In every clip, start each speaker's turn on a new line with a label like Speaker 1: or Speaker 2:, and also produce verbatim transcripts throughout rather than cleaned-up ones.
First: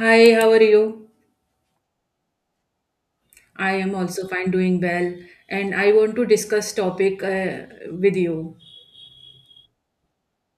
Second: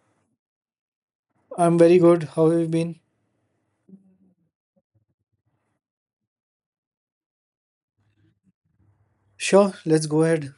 Speaker 1: Hi, how are you?
Speaker 2: I'm very good. How have you been?
Speaker 1: I am also fine, doing well, and I want to discuss topic uh, with you.
Speaker 2: Sure, let's go ahead.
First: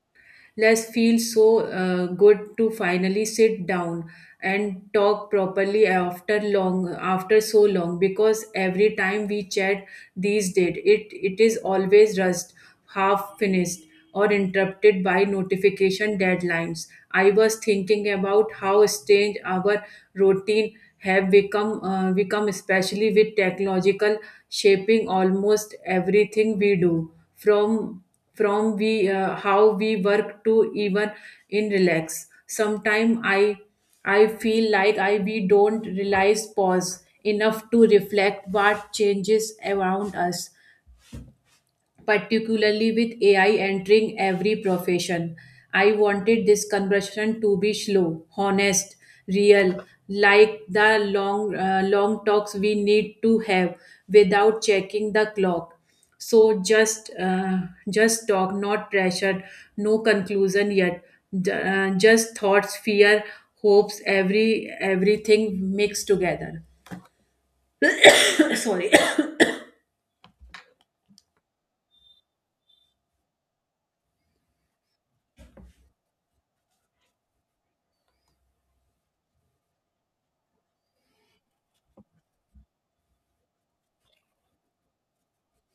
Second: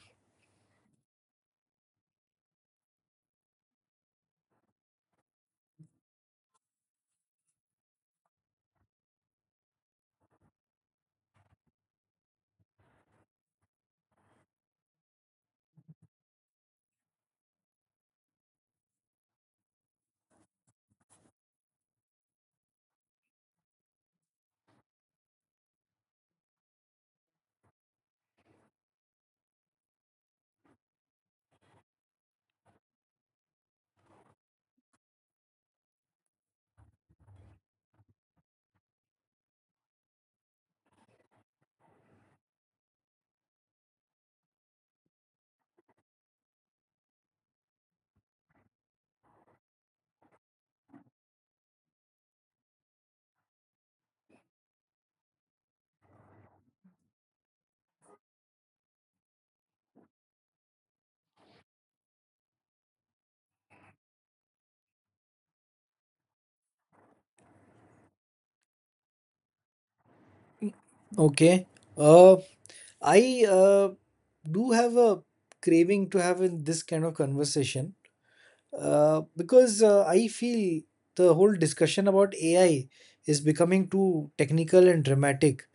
Speaker 1: Let's feel so uh, good to finally sit down and talk properly after long after so long, because every time we chat these days it it is always rushed, half finished, or interrupted by notification deadlines. I was thinking about how strange our routine have become uh, become especially with technological shaping almost everything we do from from we uh, how we work to even in relax. Sometimes i i feel like I we don't realize pause enough to reflect what changes around us, particularly with A I entering every profession. I wanted this conversation to be slow, honest, real, like the long, uh, long talks we need to have without checking the clock. So just, uh, just talk, not pressured, no conclusion yet. J- uh, just thoughts, fear, hopes, every everything mixed together. Sorry.
Speaker 2: Okay. Uh, I uh, do have a craving to have in this kind of conversation uh, because uh, I feel the whole discussion about A I is becoming too technical and dramatic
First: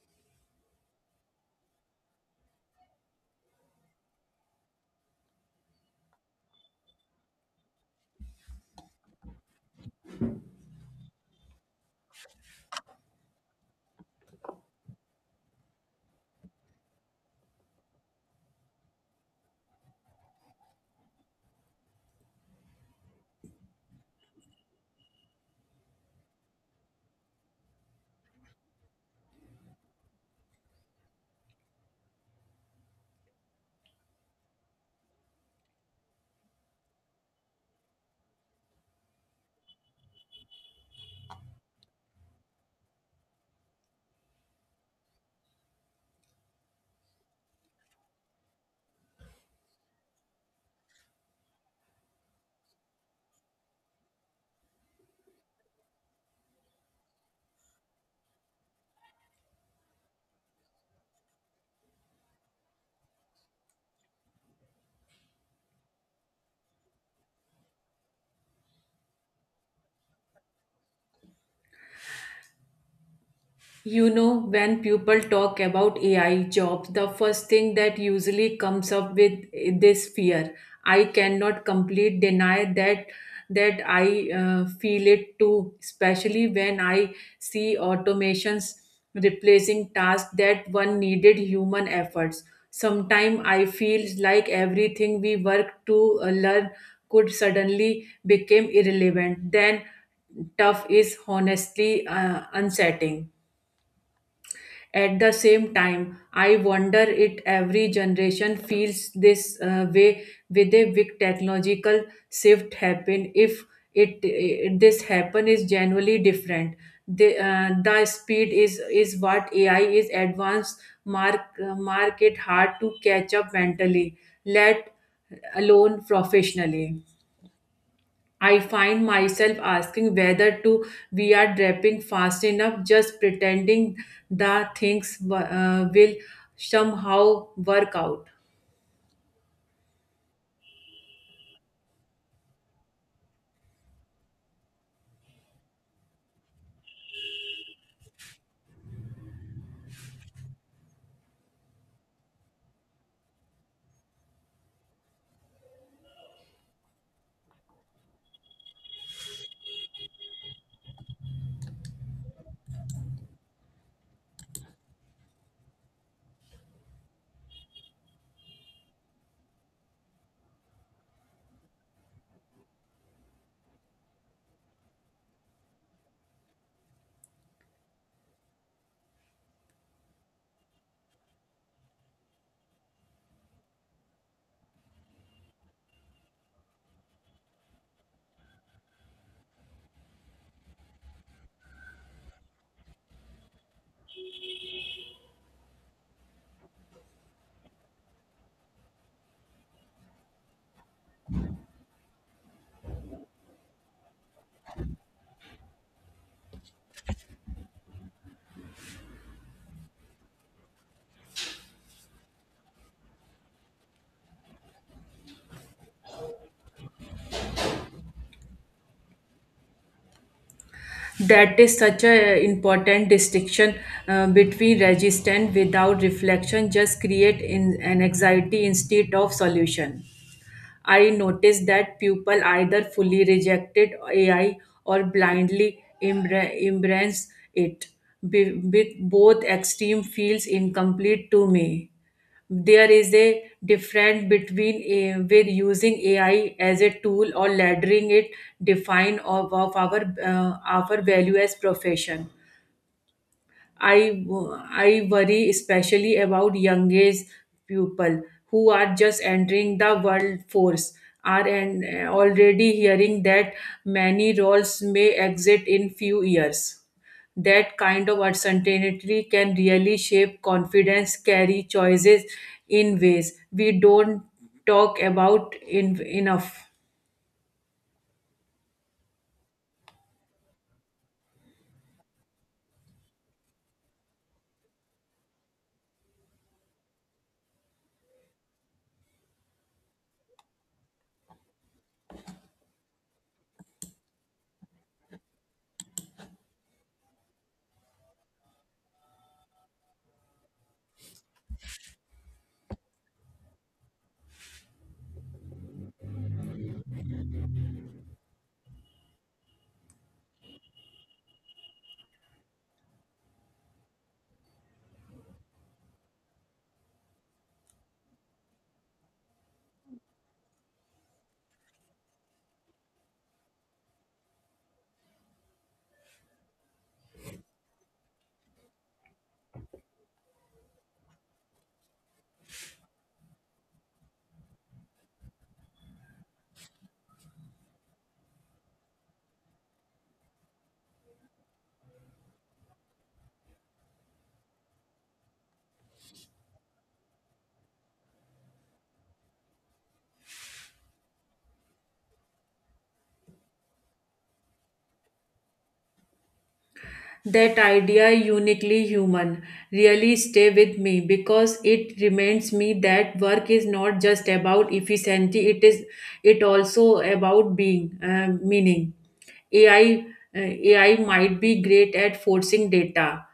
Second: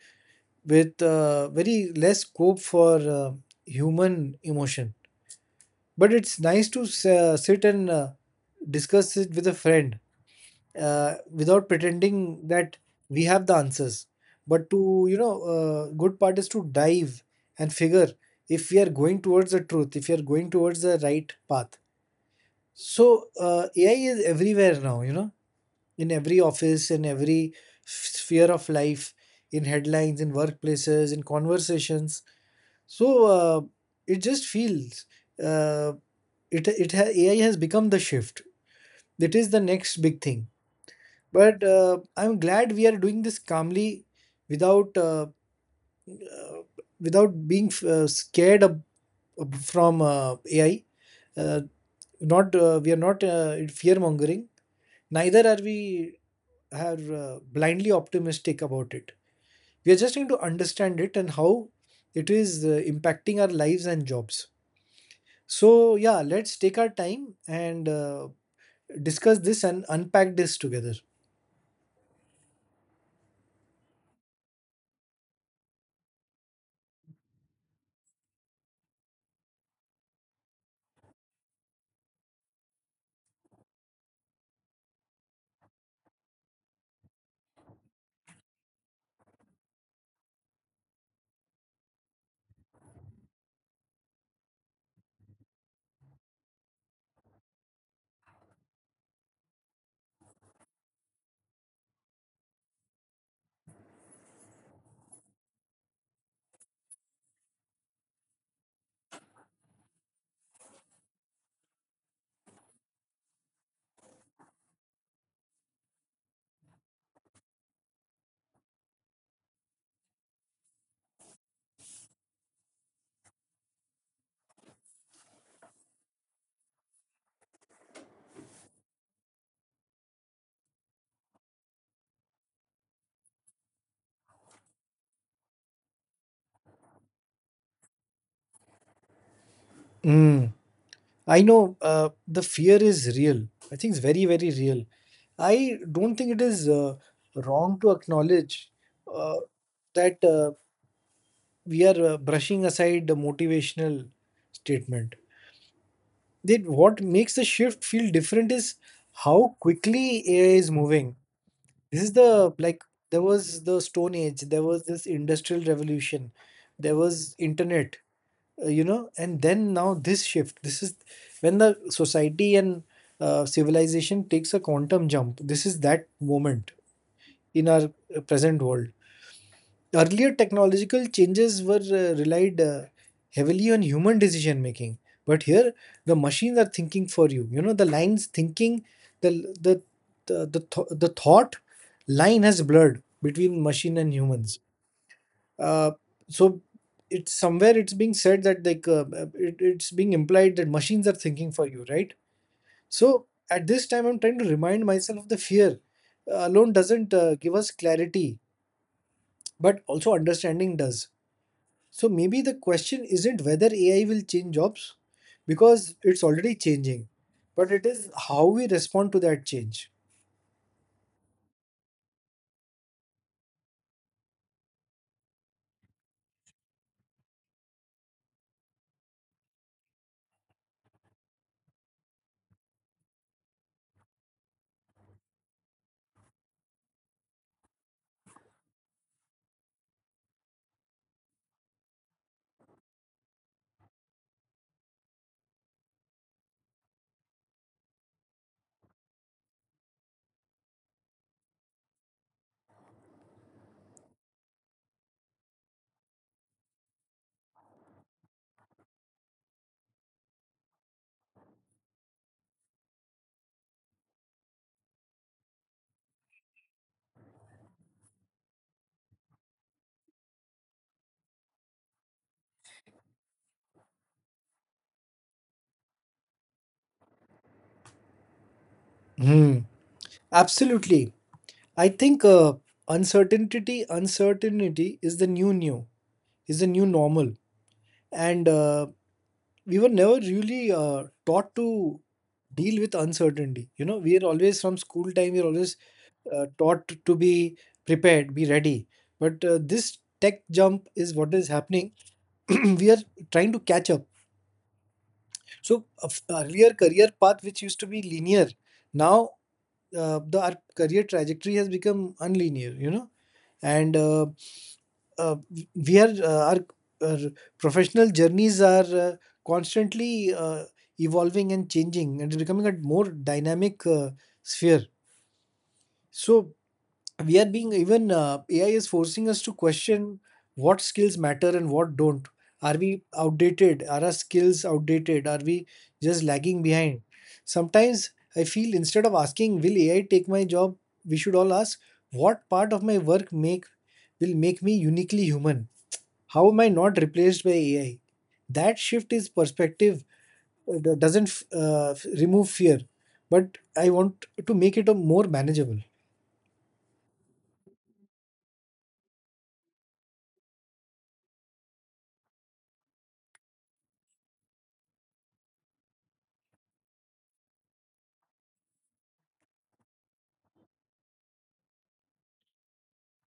Speaker 2: with uh, very less scope for uh, human emotion. But it's nice to s- uh, sit and uh, discuss it with a friend uh, without pretending that we have the answers, but to you know uh, good part is to dive and figure if we are going towards the truth, if we are going towards the right path. So uh, AI is everywhere now, you know in every office, in every sphere of life, in headlines, in workplaces, in conversations. So uh, it just feels, uh, it it ha- AI has become the shift. It is the next big thing, but uh, I'm glad we are doing this calmly, without uh, uh, without being uh, scared ab- ab- from uh, AI. Uh, not uh, We are not uh, fear mongering, neither are we are uh, blindly optimistic about it. We are just going to understand it, and how it is uh, impacting our lives and jobs. So, yeah, let's take our time and uh, discuss this and unpack this together.
Speaker 1: You know, when people talk about A I jobs, the first thing that usually comes up with this fear. I cannot complete deny that that I uh, feel it too, especially when I see automations replacing tasks that one needed human efforts. Sometimes I feel like everything we work to uh, learn could suddenly become irrelevant. Then tough is honestly uh, unsettling. At the same time, I wonder if every generation feels this uh, way with a big technological shift happen. If it, it- this happen is generally different. The, uh, the speed is is what A I is advanced mark market hard to catch up mentally, let alone professionally. I find myself asking whether to we are draping fast enough, just pretending the things uh, will somehow work out.
Speaker 2: Mm. I know uh, the fear is real. I think it's very, very real. I don't think it is uh, wrong to acknowledge uh, that uh, we are uh, brushing aside the motivational statement. That what makes the shift feel different is how quickly A I is moving. This is the, like, there was the Stone Age, there was this Industrial Revolution, there was internet, uh, you know and then now this shift, this is when the society and uh, civilization takes a quantum jump. This is that moment in our uh, present world. Earlier technological changes were uh, relied uh, heavily on human decision making, but here the machines are thinking for you, you know the lines thinking. The the the the, th- the thought line has blurred between machine and humans. Uh, so it's somewhere, it's being said that, like, uh, uh, it, it's being implied that machines are thinking for you, right? So at this time I'm trying to remind myself of the fear uh, alone doesn't uh, give us clarity, but also understanding does. So maybe the question isn't whether AI will change jobs, because it's already changing, but it is how we respond to that change.
Speaker 1: That is such an important distinction uh, between resistance without reflection, just create in, an anxiety instead of solution. I noticed that people either fully rejected A I or blindly embra- embrace it. Be- with both extreme feels incomplete to me. There is a difference between uh, with using A I as a tool or laddering it define of, of our uh, our value as profession. I, w- I worry especially about young age people who are just entering the world force are and already hearing that many roles may exit in few years. That kind of uncertainty can really shape confidence, carry choices in ways we don't talk about in, enough.
Speaker 2: Hmm. Absolutely. I think uh, uncertainty, uncertainty is the new new, is the new normal. And uh, we were never really uh, taught to deal with uncertainty. You know, we are always, from school time, we're always uh, taught to be prepared, be ready. But uh, this tech jump is what is happening. We are trying to catch up. So a f- earlier career path which used to be linear, now uh, the our career trajectory has become unlinear, you know. And uh, uh, we are uh, our, our professional journeys are uh, constantly uh, evolving and changing, and it's becoming a more dynamic uh, sphere. So we are being even uh, A I is forcing us to question what skills matter and what don't. Are we outdated? Are our skills outdated? Are we just lagging behind? Sometimes I feel, instead of asking, will A I take my job, we should all ask, what part of my work make will make me uniquely human? How am I not replaced by A I? That shift is perspective, uh, do- doesn't f- uh, f- remove fear, but I want to make it a more manageable.
Speaker 1: That idea, uniquely human, really stay with me because it reminds me that work is not just about efficiency, it is it also about being uh, meaning. A I uh, A I might be great at forcing data,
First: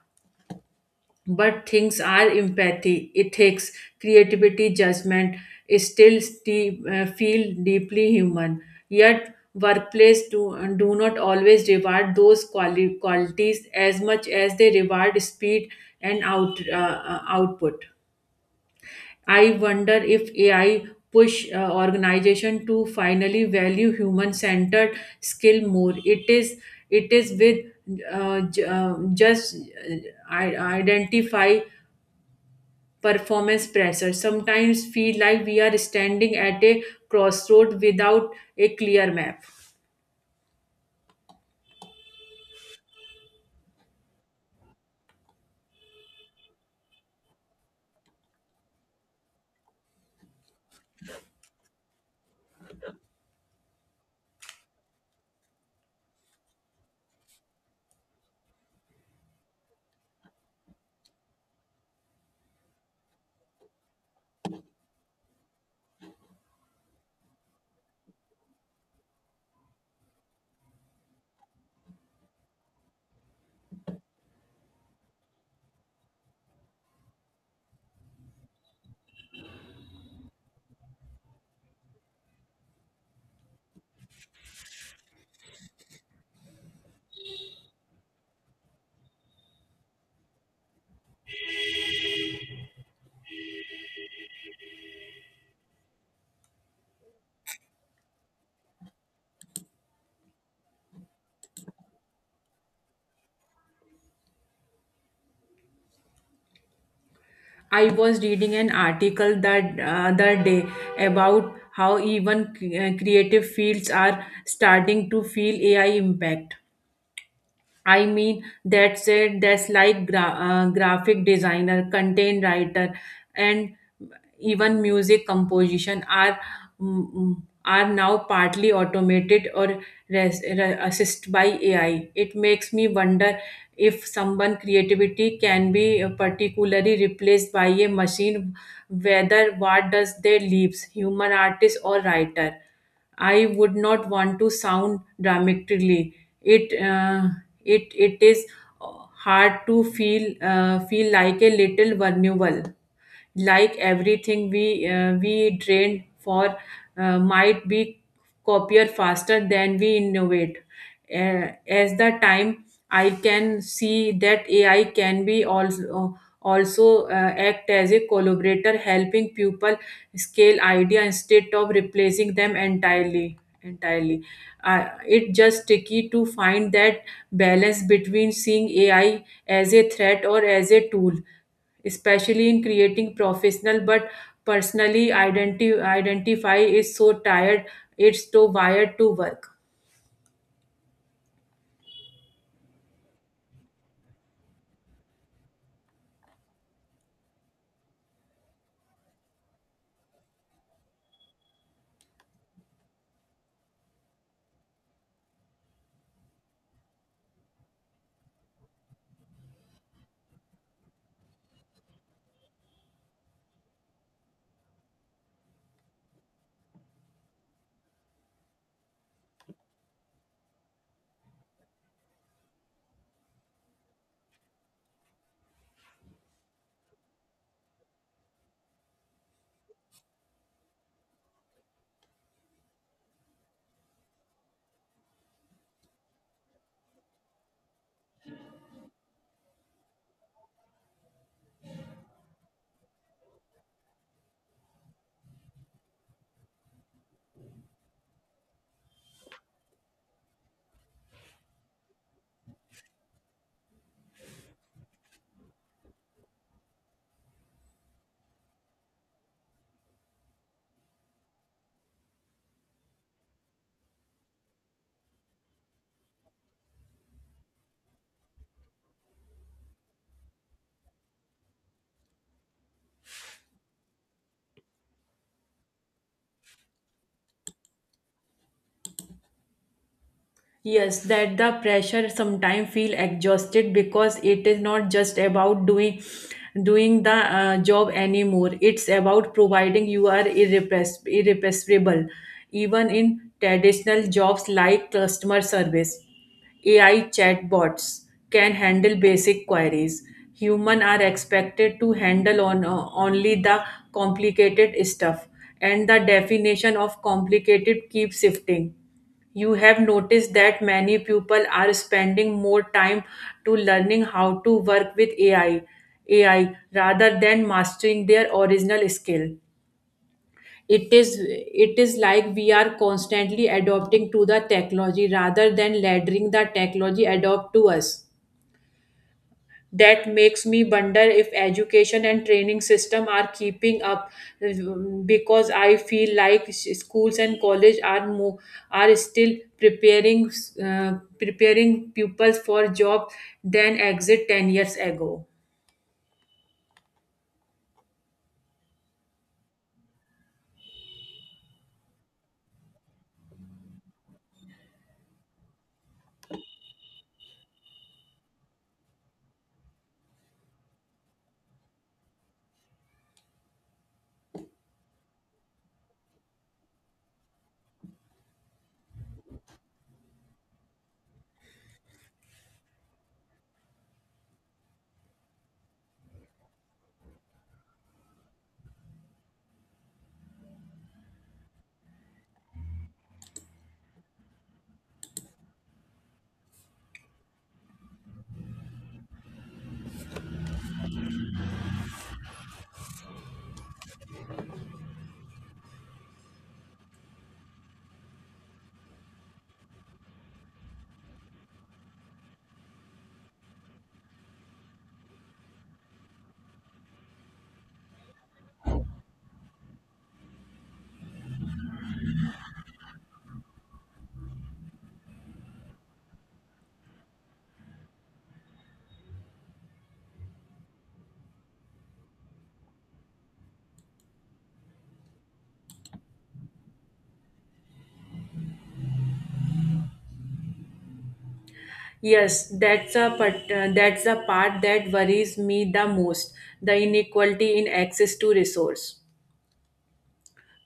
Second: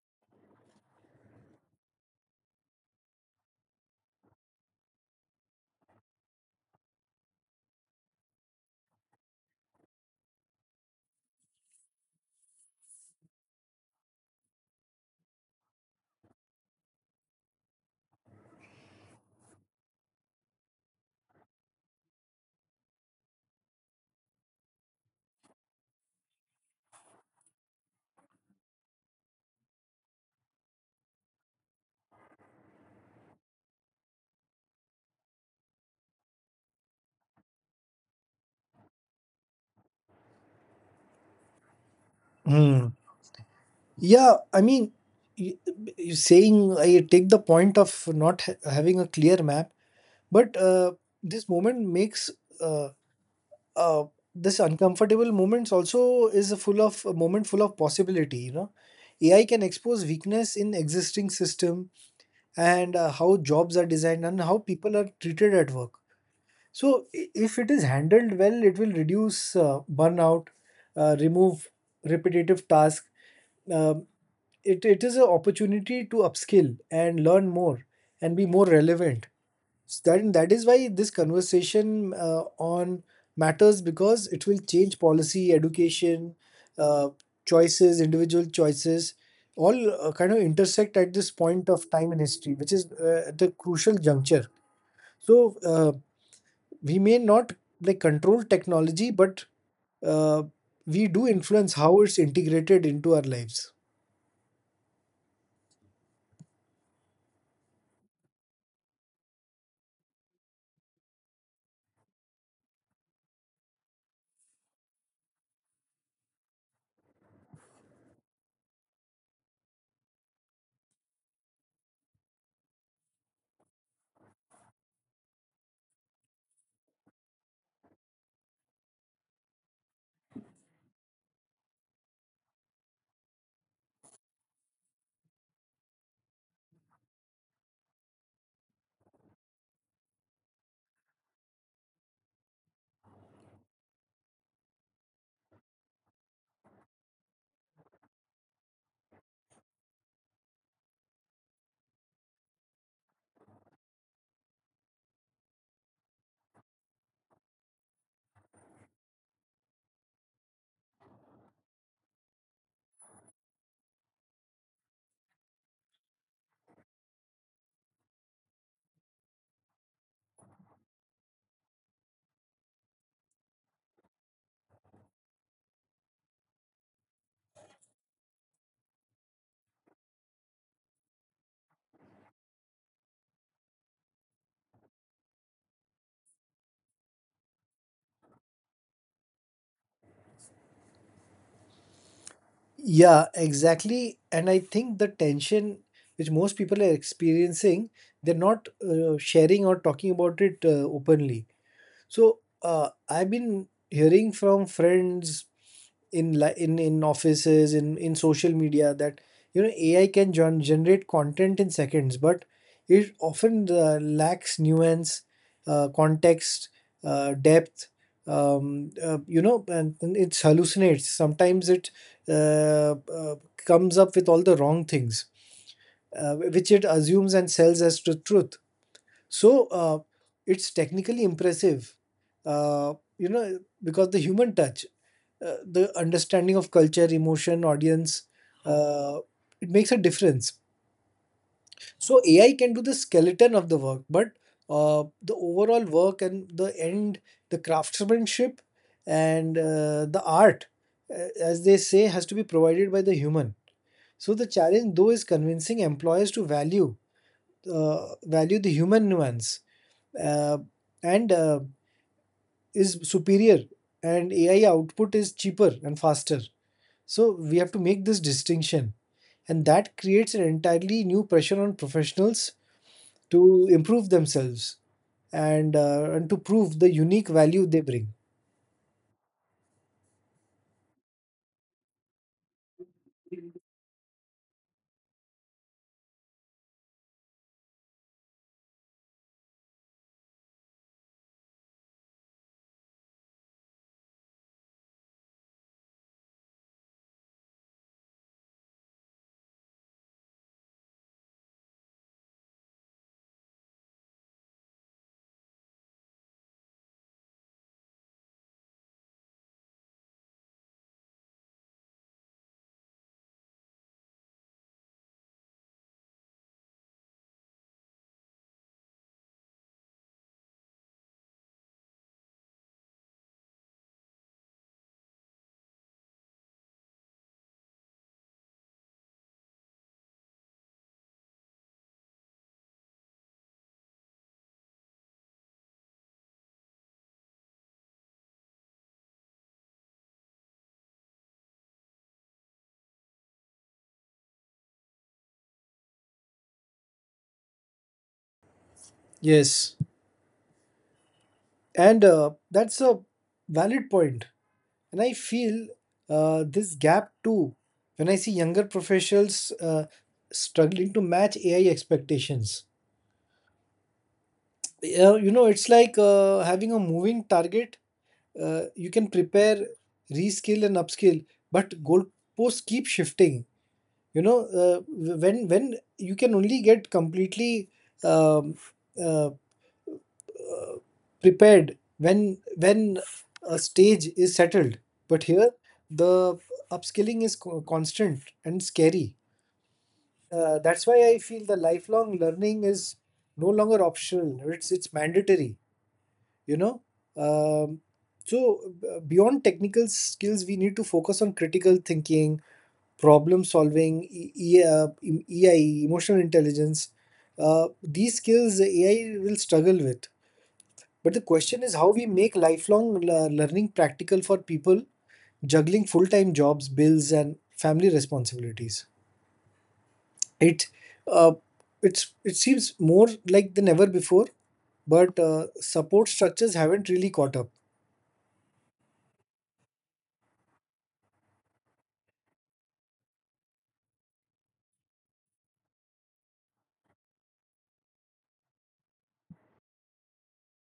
Speaker 1: but things are empathy it takes creativity judgment still sti- uh, feel deeply human, yet workplace do, do not always reward those quali- qualities as much as they reward speed and out, uh, uh, output. I wonder if AI push uh, organization to finally value human centered skill more. It is it is with uh, j- uh, just uh, i- identify performance pressure. Sometimes feel like we are standing at a crossroad without a clear map.
Speaker 2: Hmm. Yeah, I mean, y- you're saying I take the point of not ha- having a clear map, but uh, this moment makes uh, uh, this uncomfortable moments also is a full of a moment full of possibility. You know, A I can expose weakness in existing system, and uh, how jobs are designed and how people are treated at work. So, i- if it is handled well, it will reduce uh, burnout, uh, remove repetitive tasks. It, it is an opportunity to upskill and learn more and be more relevant. S- that, that is why this conversation uh, on matters, because it will change policy, education, uh, choices, individual choices, all uh, kind of intersect at this point of time in history, which is uh, at the crucial juncture. So uh, we may not, like, control technology, but uh, we do influence how it's integrated into our lives.
Speaker 1: I was reading an article that uh, other day about how even uh, creative fields are starting to feel A I impact. I mean, that's it. That's like gra- uh, graphic designer, content writer, and even music composition are mm, mm, are now partly automated or res- re- assisted by A I. It makes me wonder if someone creativity can be particularly replaced by a machine, whether what does they leaves human artist or writer. I would not want to sound dramatically. It. Uh, it it is uh, hard to feel uh, feel like a little vulnerable, like everything we uh, we drain for uh, might be copier faster than we innovate. Uh, as the time, I can see that AI can be also also uh, act as a collaborator, helping people scale idea instead of replacing them entirely entirely. Uh, it's just tricky to find that balance between seeing AI as a threat or as a tool, especially in creating professional, but personally identi- identify is so tired, it's so wired to work.
Speaker 2: Yeah, exactly. And I think the tension which most people are experiencing, they're not uh, sharing or talking about it uh, openly. So uh, I've been hearing from friends, in li- in in offices, in in social media, that, you know, A I can gen- generate content in seconds, but it often uh, lacks nuance, uh, context, uh, depth. Um, uh, you know, and, and it hallucinates. Sometimes it uh, uh, comes up with all the wrong things, uh, which it assumes and sells as the truth. So uh, it's technically impressive, uh, you know, because the human touch, uh, the understanding of culture, emotion, audience, uh, it makes a difference. So A I can do the skeleton of the work, but uh, the overall work and the end, the craftsmanship and uh, the art, uh, as they say, has to be provided by the human. So the challenge, though, is convincing employers to value uh, value the human nuance, uh, and uh, is superior, and AI output is cheaper and faster. So we have to make this distinction, and that creates an entirely new pressure on professionals to improve themselves, and uh, and to prove the unique value they bring.
Speaker 1: Yes, that the pressure sometimes feel exhausted because it is not just about doing doing the uh, job anymore. It's about providing you are irrepress- irrepressible, even in traditional jobs like customer service. A I chatbots can handle basic queries. Human are expected to handle on uh, only the complicated stuff, and the definition of complicated keeps shifting. You have noticed that many people are spending more time to learning how to work with A I, A I rather than mastering their original skill. It is it is like we are constantly adopting to the technology rather than letting the technology adopt to us. That makes me wonder if education and training system are keeping up, um, because I feel like s- schools and college are mo- are still preparing uh, preparing pupils for job than exit ten years ago.
Speaker 2: Yes, and uh, that's a valid point, and I feel uh, this gap too when I see younger professionals uh, struggling to match AI expectations. Yeah, you know, it's like uh, having a moving target. Uh, you can prepare, reskill, and upskill, but goalposts keep shifting. You know, uh, w- when when you can only get completely um, uh, prepared when when a stage is settled. But here, the upskilling is co- constant and scary. Uh, that's why I feel the lifelong learning is no longer optional. It's it's mandatory. you know um, so uh, beyond technical skills, we need to focus on critical thinking, problem solving, E- E- uh, em- ei emotional intelligence. Uh, these skills AI will struggle with. But the question is how we make lifelong le- learning practical for people juggling full-time jobs, bills, and family responsibilities. it uh, it's it seems, more like than ever before, but uh, support structures haven't really caught up.
Speaker 1: Yes, that's a part, uh, that's a part that worries me the most, the inequality in access to resource.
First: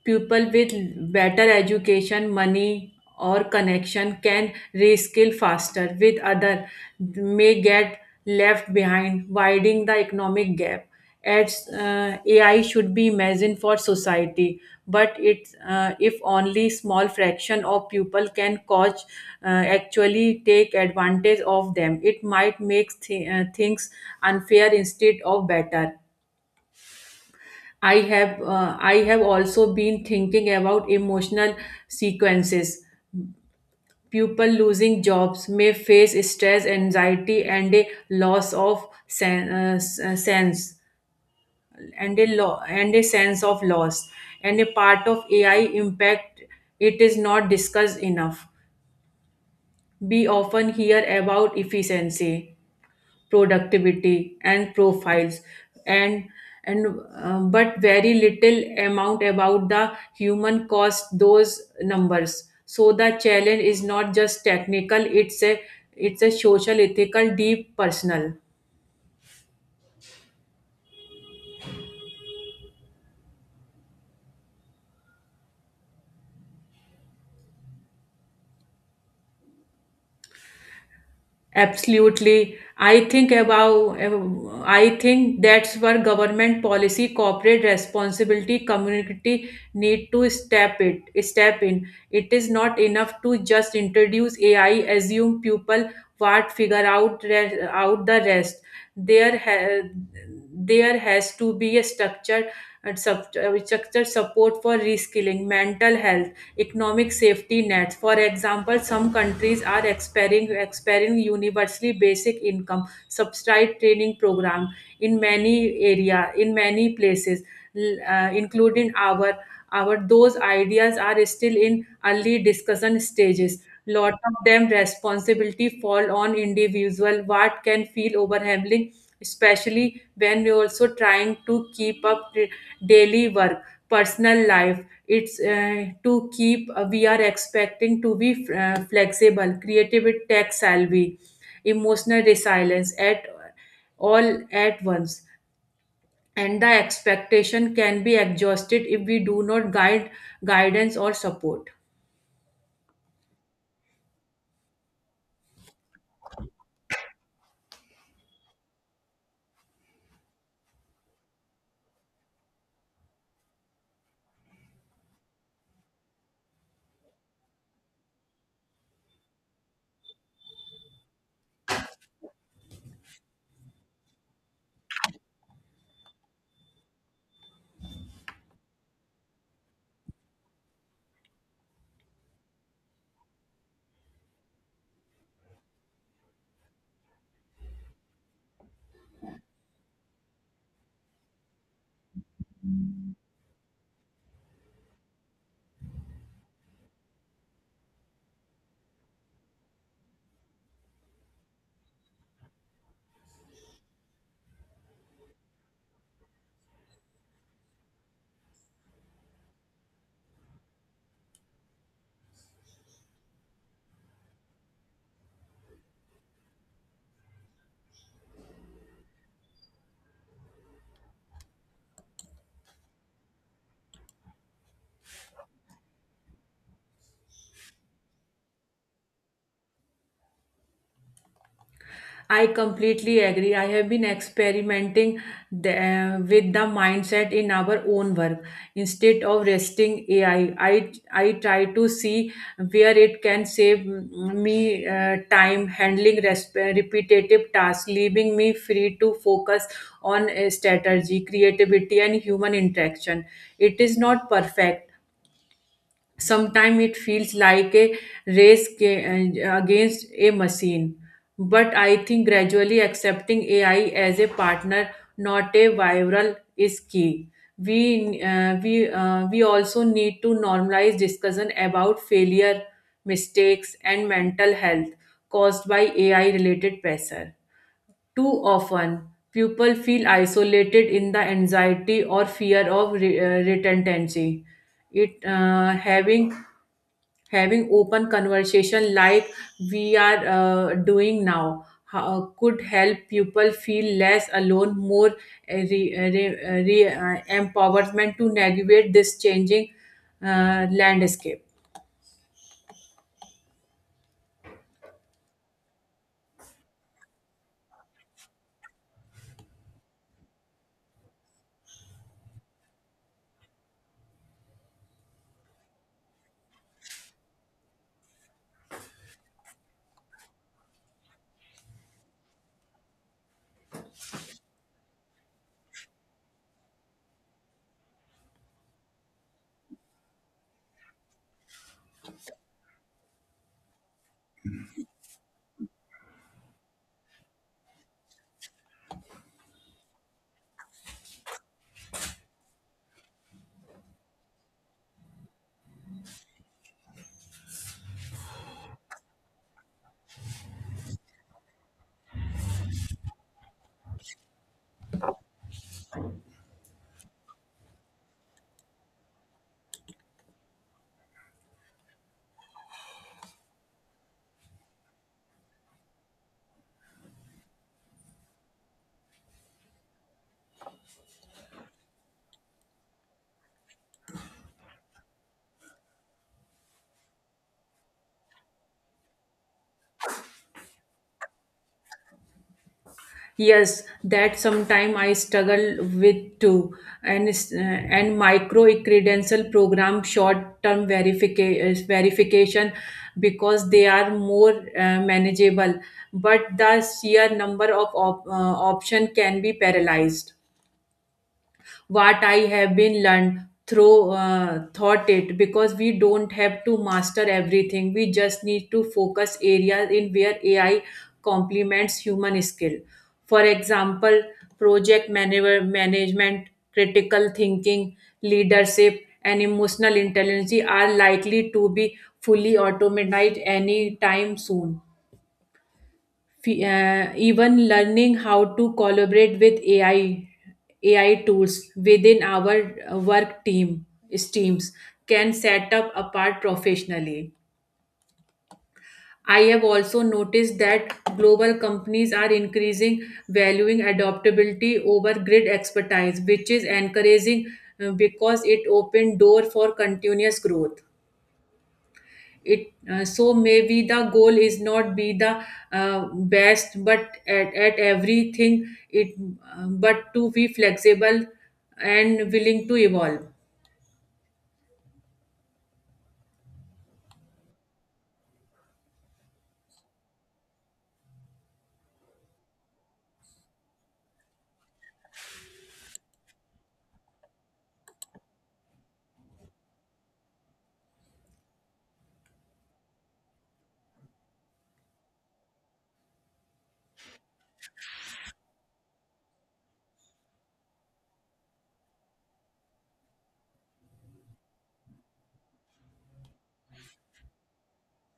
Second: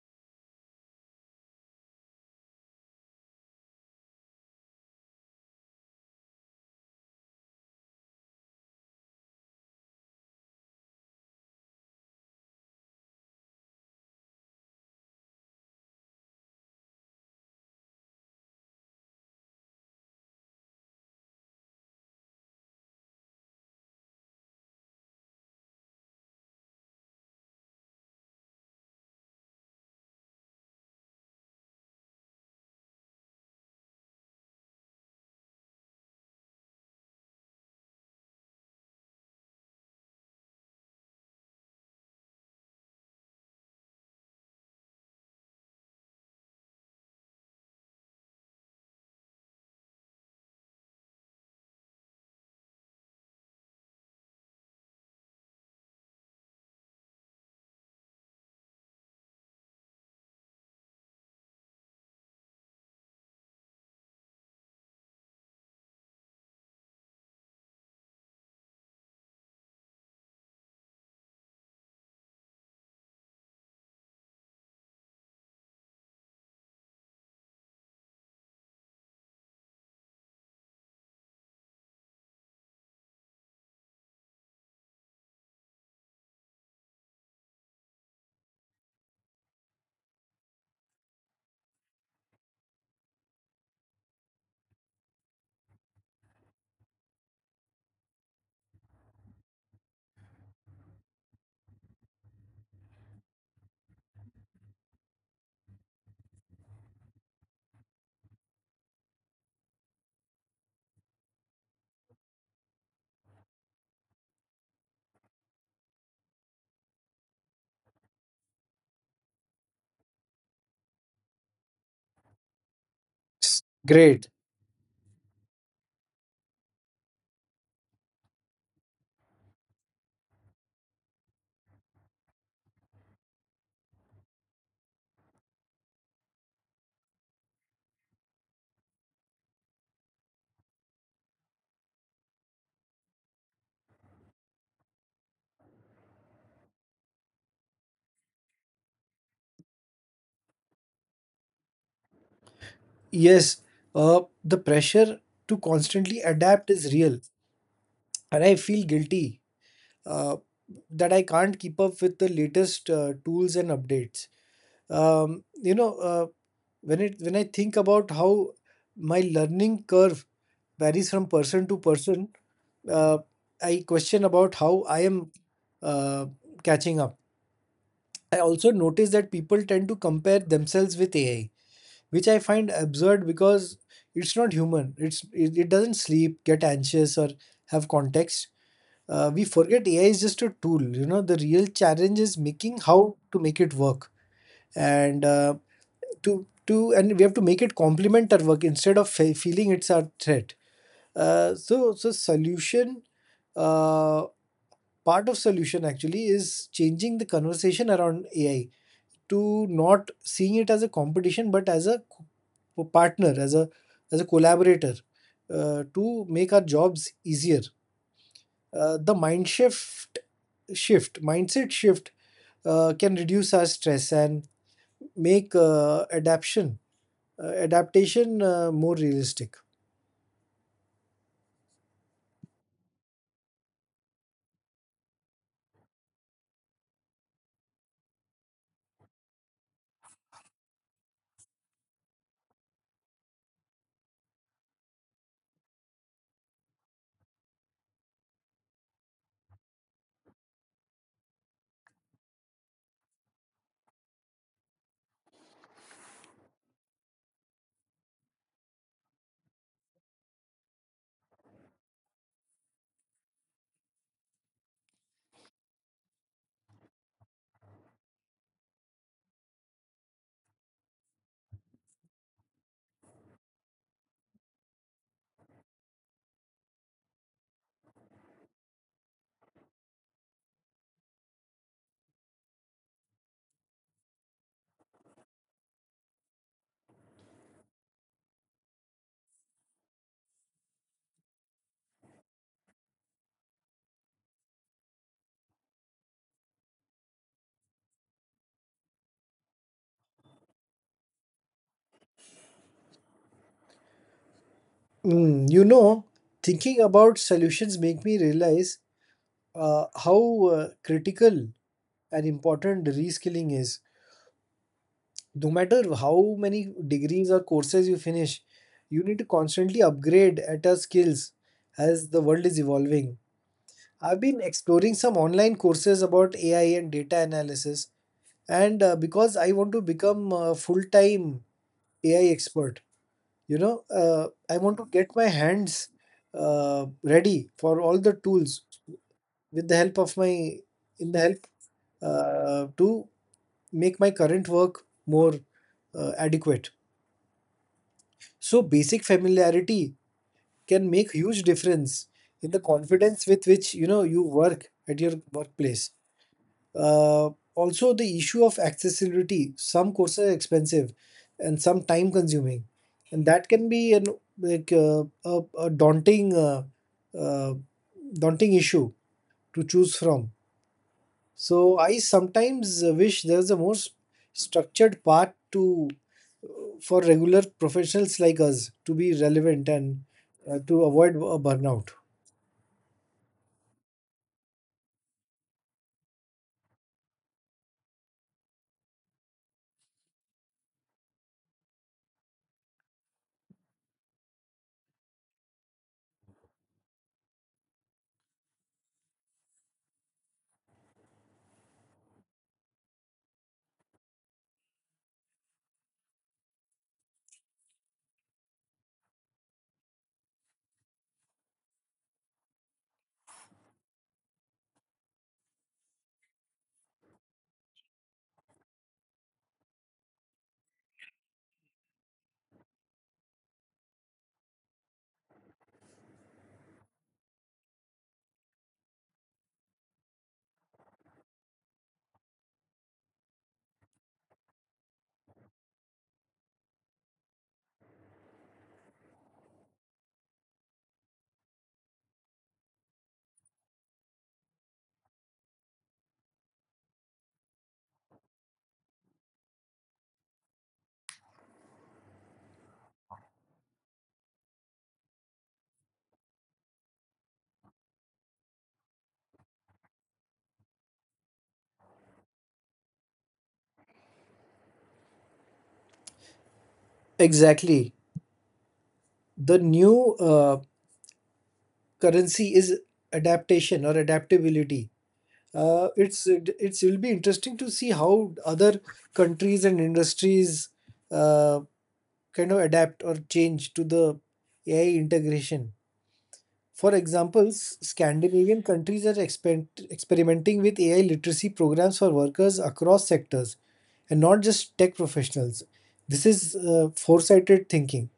Speaker 1: People with better education, money, or connection can reskill faster with other may get left behind, widening the economic gap. As uh, A I should be imagined for society, but it's uh, if only small fraction of people can cause uh, actually take advantage of them, it might make th- uh, things unfair instead of better. I have uh, I have also been thinking about emotional sequences. People losing jobs may face stress, anxiety, and a loss of sen- uh, s- uh, sense, and a lo- and a sense of loss, and a part of A I impact. It is not discussed enough. We often hear about efficiency, productivity, and profiles, and and uh, but very little amount about the human cost those numbers. So the challenge is not just technical, it's a it's a social ethical deep personal. Absolutely. I think about, I think that's where government policy, corporate responsibility, community need to step it, step in. It is not enough to just introduce A I, assume people what figure out re- out the rest. There, ha- there has to be a structure, structure support for reskilling, mental health, economic safety nets. For example, some countries are expiring, expiring universally basic income subsidized training program in many area, in many places, l- uh, including our our those ideas are still in early discussion stages. Lot
Speaker 2: Great.
Speaker 1: of them responsibility fall on individual. What can feel overwhelming, especially when we are also trying to keep up the daily work, personal life. It's uh, to keep uh, we are expecting to be uh, flexible creative with tech savvy emotional resilience at all at once, and the expectation can be exhausted if we do not guide guidance or support.
Speaker 2: Yes, uh, the pressure to constantly adapt is real, and I feel guilty uh, that I can't keep up with the latest uh, tools and updates. Um, you know, uh, when it when I think about how my learning curve varies from person to person, uh, I question about how I am uh, catching up. I also notice that people tend to compare themselves with A I, which I find absurd because it's not human. It's it, it doesn't sleep, get anxious, or have context. Uh, we forget A I is just a tool. You know, the real challenge is making, how to make it work, and uh, to to and we have to make it complement our work instead of fe- feeling it's our threat. Uh, so so solution. Uh, Part of solution actually is changing the conversation around A I, to not seeing it as a competition but as a co- partner, as a, as a collaborator, uh, to make our jobs easier. Uh, the mind shift shift mindset shift uh, can reduce our stress and make uh, adaptation uh, adaptation uh, more realistic.
Speaker 1: I completely agree. I have been experimenting the, uh, with the mindset in our own work. Instead of resting A I, I, I I try to see where it can save m- me uh, time handling resp- repetitive tasks, leaving me free to focus on uh, strategy, creativity, and human interaction. It is not perfect, sometimes it feels like a race ga- uh, against a machine, but I think gradually accepting AI as a partner, not a viral, is key. We uh, we uh, we also need to normalize discussion about failure, mistakes, and mental health caused by AI related pressure. Too often people feel isolated in the anxiety or fear of re- uh, retentancy. It uh, having Having open conversation like we are uh, doing now ho- could help people feel less alone, more uh, re, uh, re, uh, re- uh, empowerment to navigate this changing uh, landscape.
Speaker 2: Mm, you know, thinking about solutions make me realize uh, how uh, critical an important reskilling is, no matter how many degrees or courses you finish, you need to constantly upgrade at your skills as the world is evolving. I've been exploring some online courses about A I and data analysis, and uh, because I want to become a full time A I expert. You know, uh, I want to get my hands uh, ready for all the tools with the help of my in the help uh, to make my current work more uh, adequate. So basic familiarity can make huge difference in the confidence with which, you know, you work at your workplace. Uh, also, the issue of accessibility. Some courses are expensive and some time consuming, and that can be an, like, uh, a, a daunting, uh, uh, daunting issue to choose from. So I sometimes uh, wish there's a more s- structured path to for regular professionals like us to be relevant and uh, to avoid a burnout.
Speaker 1: Yes, that sometime I struggle with too, and s- uh, and micro credential program short term verification verification because they are more uh, manageable, but the sheer number of op- uh, option can be paralyzed what I have been learned through uh, thought it, because we don't have to master everything. We just need to focus areas in where A I complements human skill. For example, project manager, management, critical thinking, leadership, and emotional intelligence are likely to be fully automated anytime soon. Fe- uh, even learning how to collaborate with A I A I tools within our uh, work team teams can set up apart professionally. I have also noticed that global companies are increasing valuing adaptability over grid expertise, which is encouraging uh, because it opened door for continuous growth. It uh, So maybe the goal is not be the uh, best but at, at everything it uh, but to be flexible and willing to evolve.
Speaker 2: Exactly. The new uh, currency is adaptation or adaptability. Uh, it's it, it's will be interesting to see how other countries and industries uh, kind of adapt or change to the A I integration. For example, S- Scandinavian countries are exper- experimenting with A I literacy programs for workers across sectors, and not just tech professionals. This is uh, foresighted thinking.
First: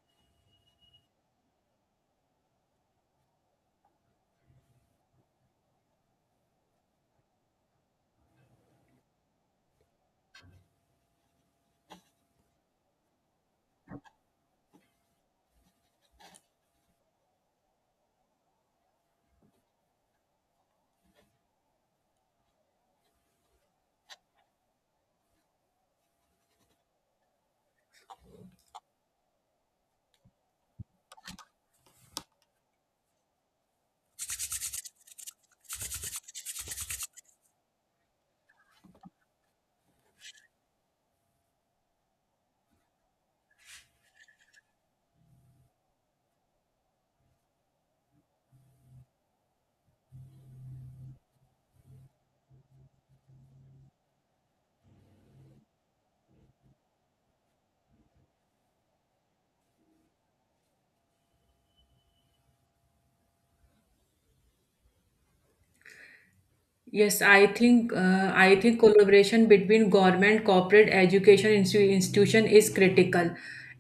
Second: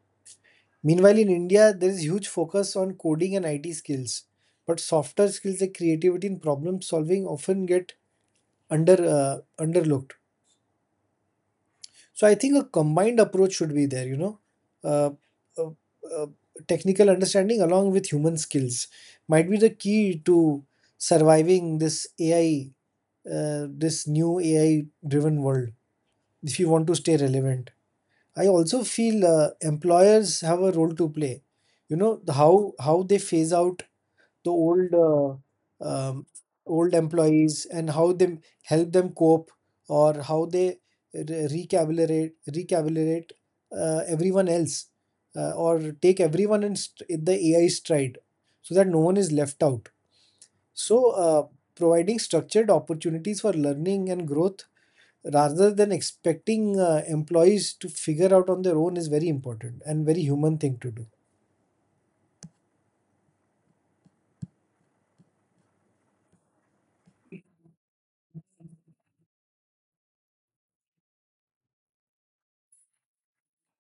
Speaker 2: Meanwhile, in India, there is huge focus on coding and I T skills, but softer skills like creativity and problem solving often get under uh, underlooked. So I think a combined approach should be there, you know, uh, uh, uh, technical understanding along with human skills might be the key to surviving this A I, uh, this new A I driven world if you want to stay relevant. I also feel uh, employers have a role to play. You know, the how how they phase out the old uh, um, old employees, and how they help them cope, or how they re- recalibrate recalibrate uh, everyone else, uh, or take everyone in, st- in the A I stride, so that no one is left out. So uh, providing structured opportunities for learning and growth, rather than expecting uh, employees to figure out on their own, is very important, and very human thing to do.
Speaker 1: Yes, I think uh, I think collaboration between government, corporate, education instu- institution is critical.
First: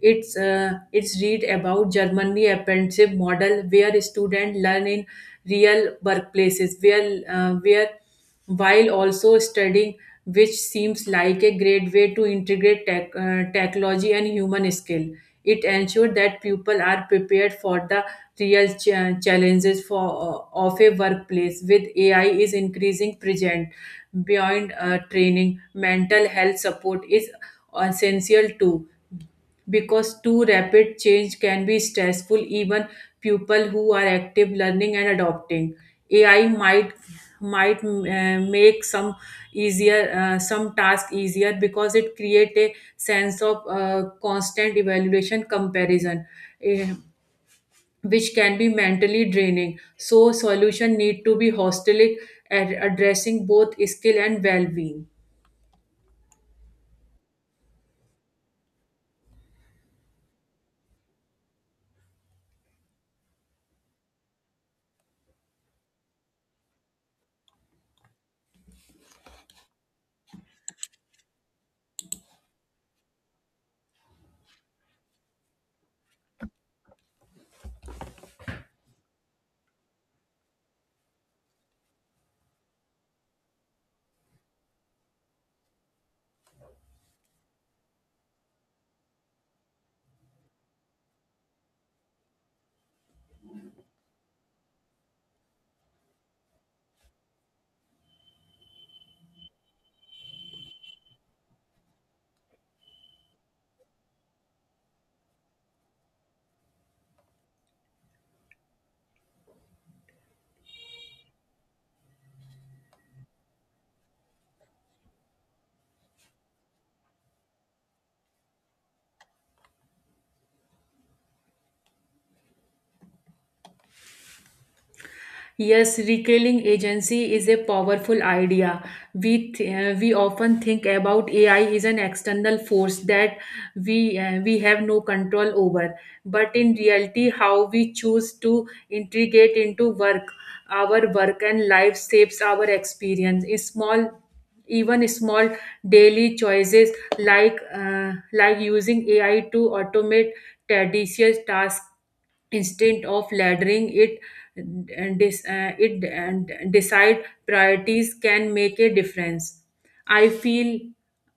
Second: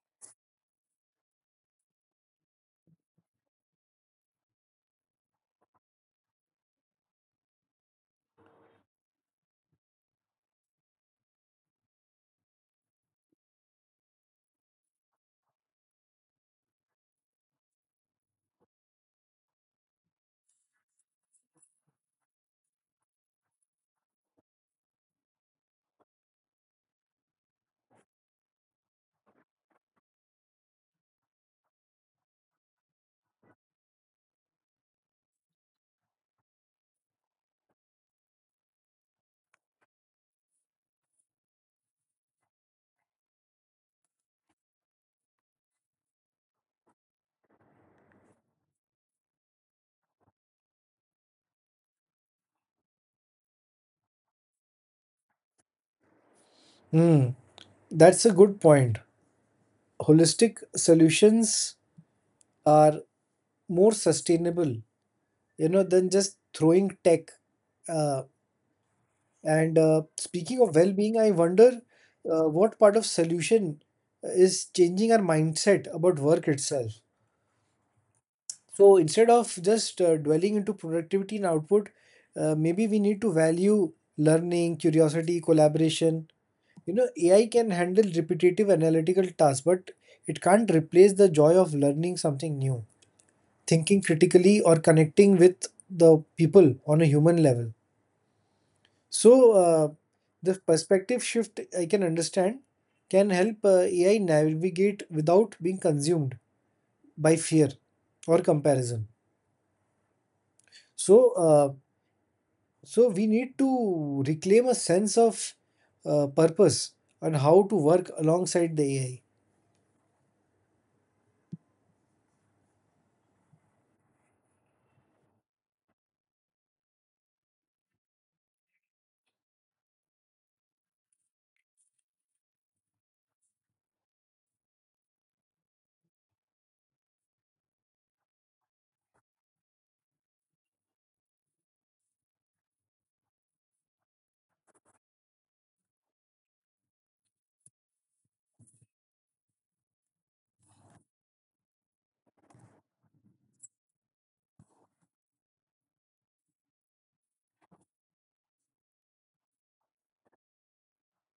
Speaker 1: It's uh, it's read about Germany apprenticeship model where students learn in real workplaces where uh, where while also studying, which seems like a great way to integrate tech, uh, technology and human skill. It ensures that people are prepared for the real cha- challenges for uh, of a workplace with A I is increasing present beyond uh, training. Mental health support is essential too because too rapid change can be stressful even people who are active learning and adopting. A I might might uh, make some easier uh, some task easier because it create a sense of uh, constant evaluation comparison. Eh, which can be mentally draining. So solution need to be holistic, ad- addressing both skill and well-being.
Speaker 2: Hmm, that's a good point. Holistic solutions are more sustainable, you know, than just throwing tech. Uh, and uh, speaking of well-being, I wonder uh, what part of solution is changing our mindset about work itself. So instead of just uh, dwelling into productivity and output, uh, maybe we need to value learning, curiosity, collaboration. You know, AI can handle repetitive analytical tasks, but it can't replace the joy of learning something new, thinking critically, or connecting with the people on a human level. So, uh, the perspective shift, I can understand, can help uh, A I navigate without being consumed by fear or comparison. So, uh, so we need to reclaim a sense of uh, purpose, and how to work alongside the A I.
Speaker 1: Yes, recalling agency is a powerful idea. We th- uh, we often think about A I is an external force that we uh, we have no control over, but in reality, how we choose to integrate into work, our work and life shapes our experience. A small even small daily choices like uh, like using A I to automate tedious tasks instead of laddering it and dis- uh, it and decide priorities can make a difference. i feel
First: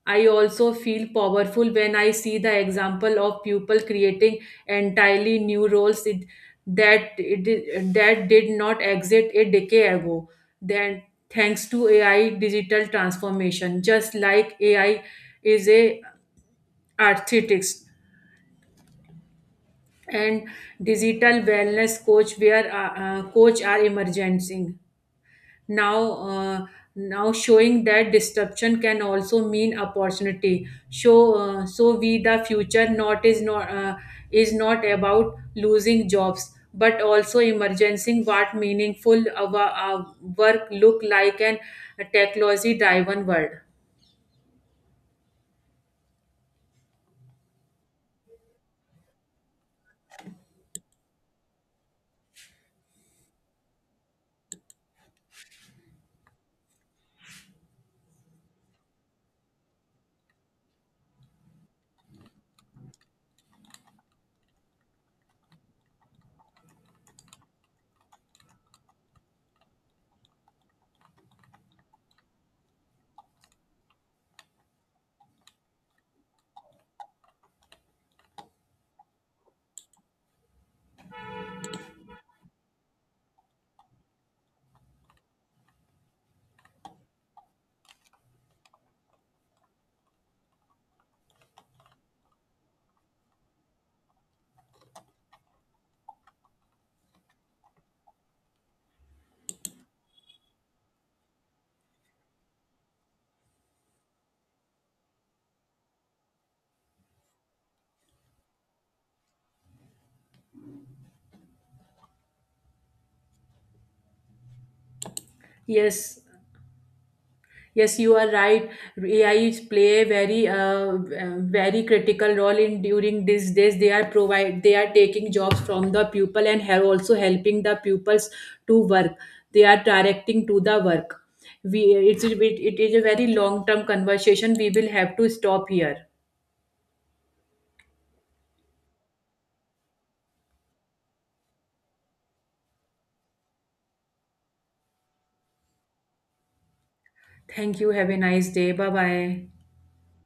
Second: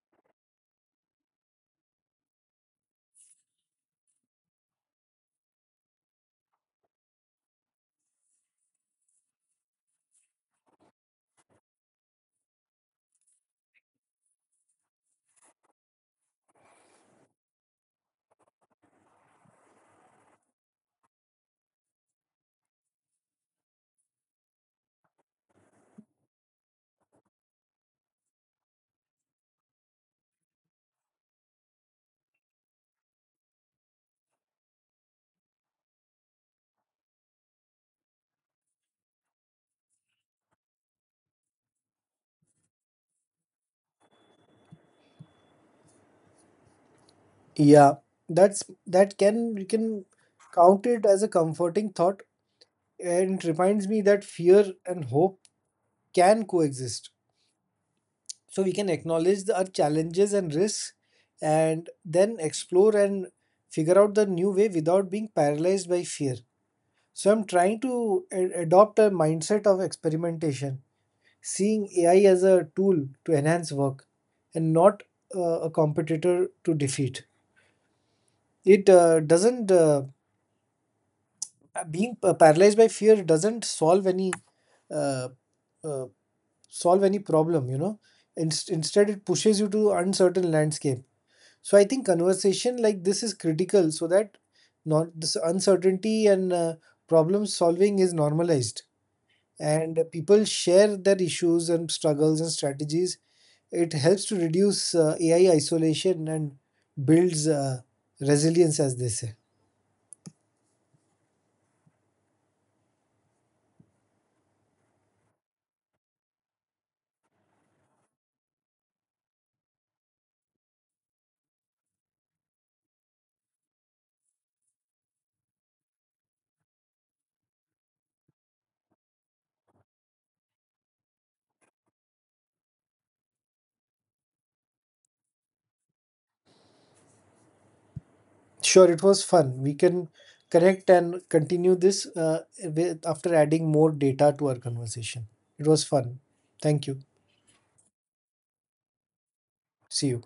Speaker 1: I also feel powerful when I see the example of people creating entirely new roles it, that it, did- that did not exist a decade ago, then thanks to AI digital transformation. Just like AI is a architect and digital wellness coach where uh, uh, coach are emerging now uh, now, showing that disruption can also mean opportunity. So uh, so we the future not is not uh, is not about losing jobs but also emerging what meaningful our, our work look like an technology driven world.
Speaker 2: Yeah, that's that can you can count it as a comforting thought, and it reminds me that fear and hope can coexist. So we can acknowledge the our challenges and risks, and then explore and figure out the new way without being paralyzed by fear. So I'm trying to a- adopt a mindset of experimentation, seeing A I as a tool to enhance work, and not uh, a competitor to defeat. It uh, doesn't, uh, Being uh, paralyzed by fear doesn't solve any uh, uh, solve any problem, you know. Inst- instead it pushes you to uncertain landscape. So I think conversation like this is critical, so that not this uncertainty and uh, problem solving is normalized, and people share their issues and struggles and strategies. It helps to reduce uh, AI isolation and builds uh, resilience, as they say.
Speaker 1: Yes. Yes, you are right. A I play a very, uh, uh, very critical role in during these days. They are provide, they are taking jobs from the pupil and have also helping the pupils to work. They are directing to the work. We, it's, it, it is a very long term conversation. We will have to stop here.
Speaker 2: Sure, it was fun. We can connect and continue this uh, with, after adding more data to our conversation. It was fun. Thank you.
Speaker 1: Thank you. Have a nice day. Bye bye.
Speaker 2: See you.